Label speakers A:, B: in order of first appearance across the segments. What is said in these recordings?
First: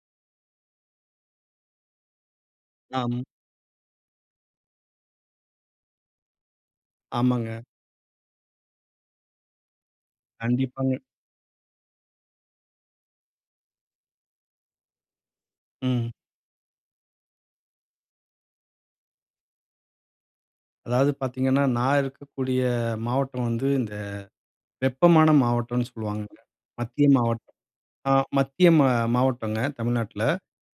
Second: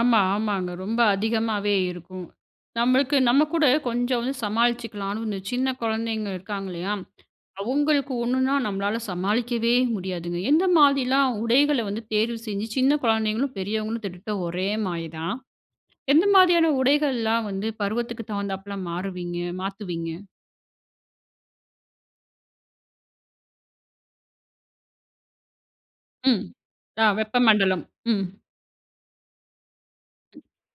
A: ஆமா. ஆமாங்க. ரொம்ப அதிகமாவே இருக்கும். நம்மளுக்கு
B: அம்.
A: நம்ம கூட, கொஞ்சம் வந்து சமாளிச்சிக்கலான்னு இந்த சின்ன குழந்தைங்க இருக்காங்கல்லயா!
B: ஆமாங்க.
A: அவுங்களுக்கு ஒன்னுனா நம்மளால சமாளிக்கவே முடியாதுங்க. எந்த
B: கண்டிப்பாங்க.
A: மாதிரிலாம் உடைகள வந்து தேர்வு செஞ்சு, சின்ன குழந்தைங்களும், பெரியவங்களும் கிட்டத்தட்ட, ஒரே மாரி தான்.
B: ம்.
A: எந்த மாதிரியான உடைகள்லாம் வந்து, பருவத்துக்கு தகுந்தாப்ல மாறுவீங்க? மாத்துவீங்க?
B: அதாவது பாத்தீங்கன்னா, நான் இருக்கக்கூடிய மாவட்டம் வந்து, இந்த வெப்பமான மாவட்டம்னு சொல்வாங்க.
A: ம்.
B: மத்திய
A: தா
B: மாவட்
A: வெப்பமண்டலம்.
B: அ,
A: ம்.
B: மத்திய மா மாவட்டங்க. தமிழ்நாட்ல.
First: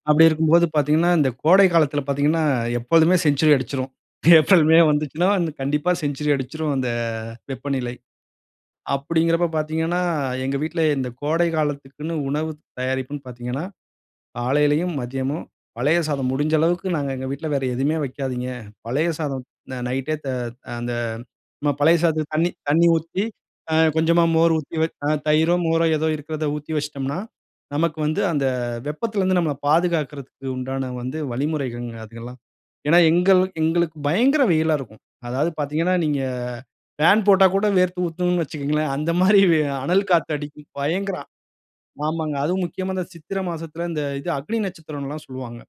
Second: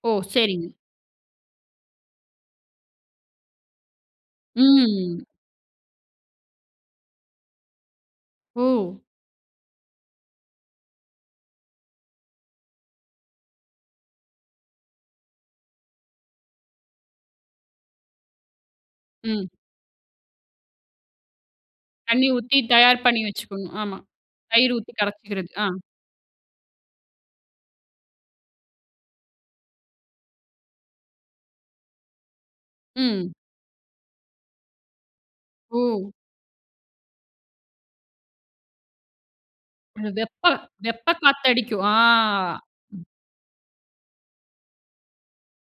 A: ஓ!
B: அப்பிடி இருக்கும்போது
A: சரிங்க.
B: பாத்தீங்கன்னா, இந்த கோடை காலத்தில பாத்தீங்கன்னா, எப்பொழுதுமே செஞ்சுரி அடுச்சுரும். ஏப்ரல், மே
A: ம்.
B: வந்துச்சுன்னா வந்து, கண்டிப்பா செஞ்சுரி அடுச்சுரும், அந்த வெப்பநிலை.
A: ஓ!
B: அப்பிடிங்கறப்போ பாத்தீங்கன்னா, எங்க வீட்ல இந்த கோடைகாலத்துக்குன்னு உணவு தயாரிப்புன்னு பாத்தீங்கன்னா, காலையிலயும், மதியமும் பழைய சாதம், முடுஞ்ச அளவுக்கு நாங்க எங்க வீட்ல வேற எதுவுமே வைக்காதீங்க. பழைய சாதம்
A: ம்.
B: அந்த நைட்டே, த அந்த நம்ம பழைய
A: தண்ணீ
B: சாதத்துக்கு தண்ணீ,
A: ஊத்தி,
B: தண்ணீ
A: தயார் பண்ணி
B: ஊத்தி,
A: வச்சுக்கணும்.
B: அ,
A: ஆமா.
B: கொஞ்சமா மோரு
A: தயிர்
B: ஊத்தி
A: ஊத்தி
B: வச் அ,
A: கரைச்சிக்கிறது.
B: தயிரோ!
A: ஆ.
B: மோரோ! எதோ இருக்குறத ஊத்தி வச்சுட்டம்ன்னா, நமக்கு வந்து அந்த வெப்பத்திலருந்து நம்மள பாதுகாக்குறதுக்கு உண்டான வந்து, வழிமுறைகங்க அதுகலாம். ஏனா,
A: ம்.
B: எங்கள் எங்களுக்கு பயங்கர வெயிலா இருக்கும். அதாவது பாத்தீங்கன்னா,
A: ஓ!
B: நீங்க ஃபேன் போட்டா கூட, வேர்த்து ஊத்தும்ன்னு வச்சுக்கங்களேன்! அந்தமாரி
A: அந்த
B: அனல்
A: வெப்ப
B: காத்தடிக்கும்.
A: வெப்ப
B: பயங்கர
A: காத்து அடிக்கும். ஆ.
B: ஆமாங்க. அதுவும் முக்கியமா இந்த சித்திரை மாசத்துல, இந்த இது அக்னி நட்சத்திரம்லான் சொல்லுவாங்க.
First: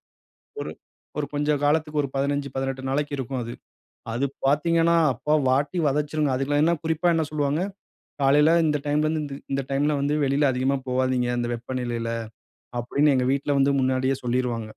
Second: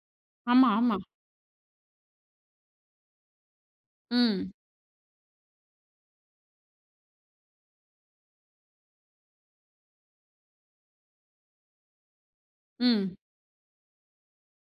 A: ஆமா,
B: ஒரு,
A: ஆமா.
B: ஒரு கொஞ்சம் காலத்துக்கு, ஒரு 15, 18 நாளைக்கு இருக்கும் அது. அது
A: ம்.
B: பாத்தீங்கன்னா, அப்பா! வாட்டி வதச்சுருங்க. அதுக்குலாம் என்ன குறிப்பா என்ன சொல்வாங்க? காலையில இந்த டைம்ல இருந்து இந்த இந்த டைம்ல வந்து வெளியில அதிகமா போவாதீங்க, அந்த வெப்பநிலையில. அப்பிடின்னு
A: ம்.
B: எங்க வீட்ல வந்து முன்னாடியே சொல்லிருவாங்க.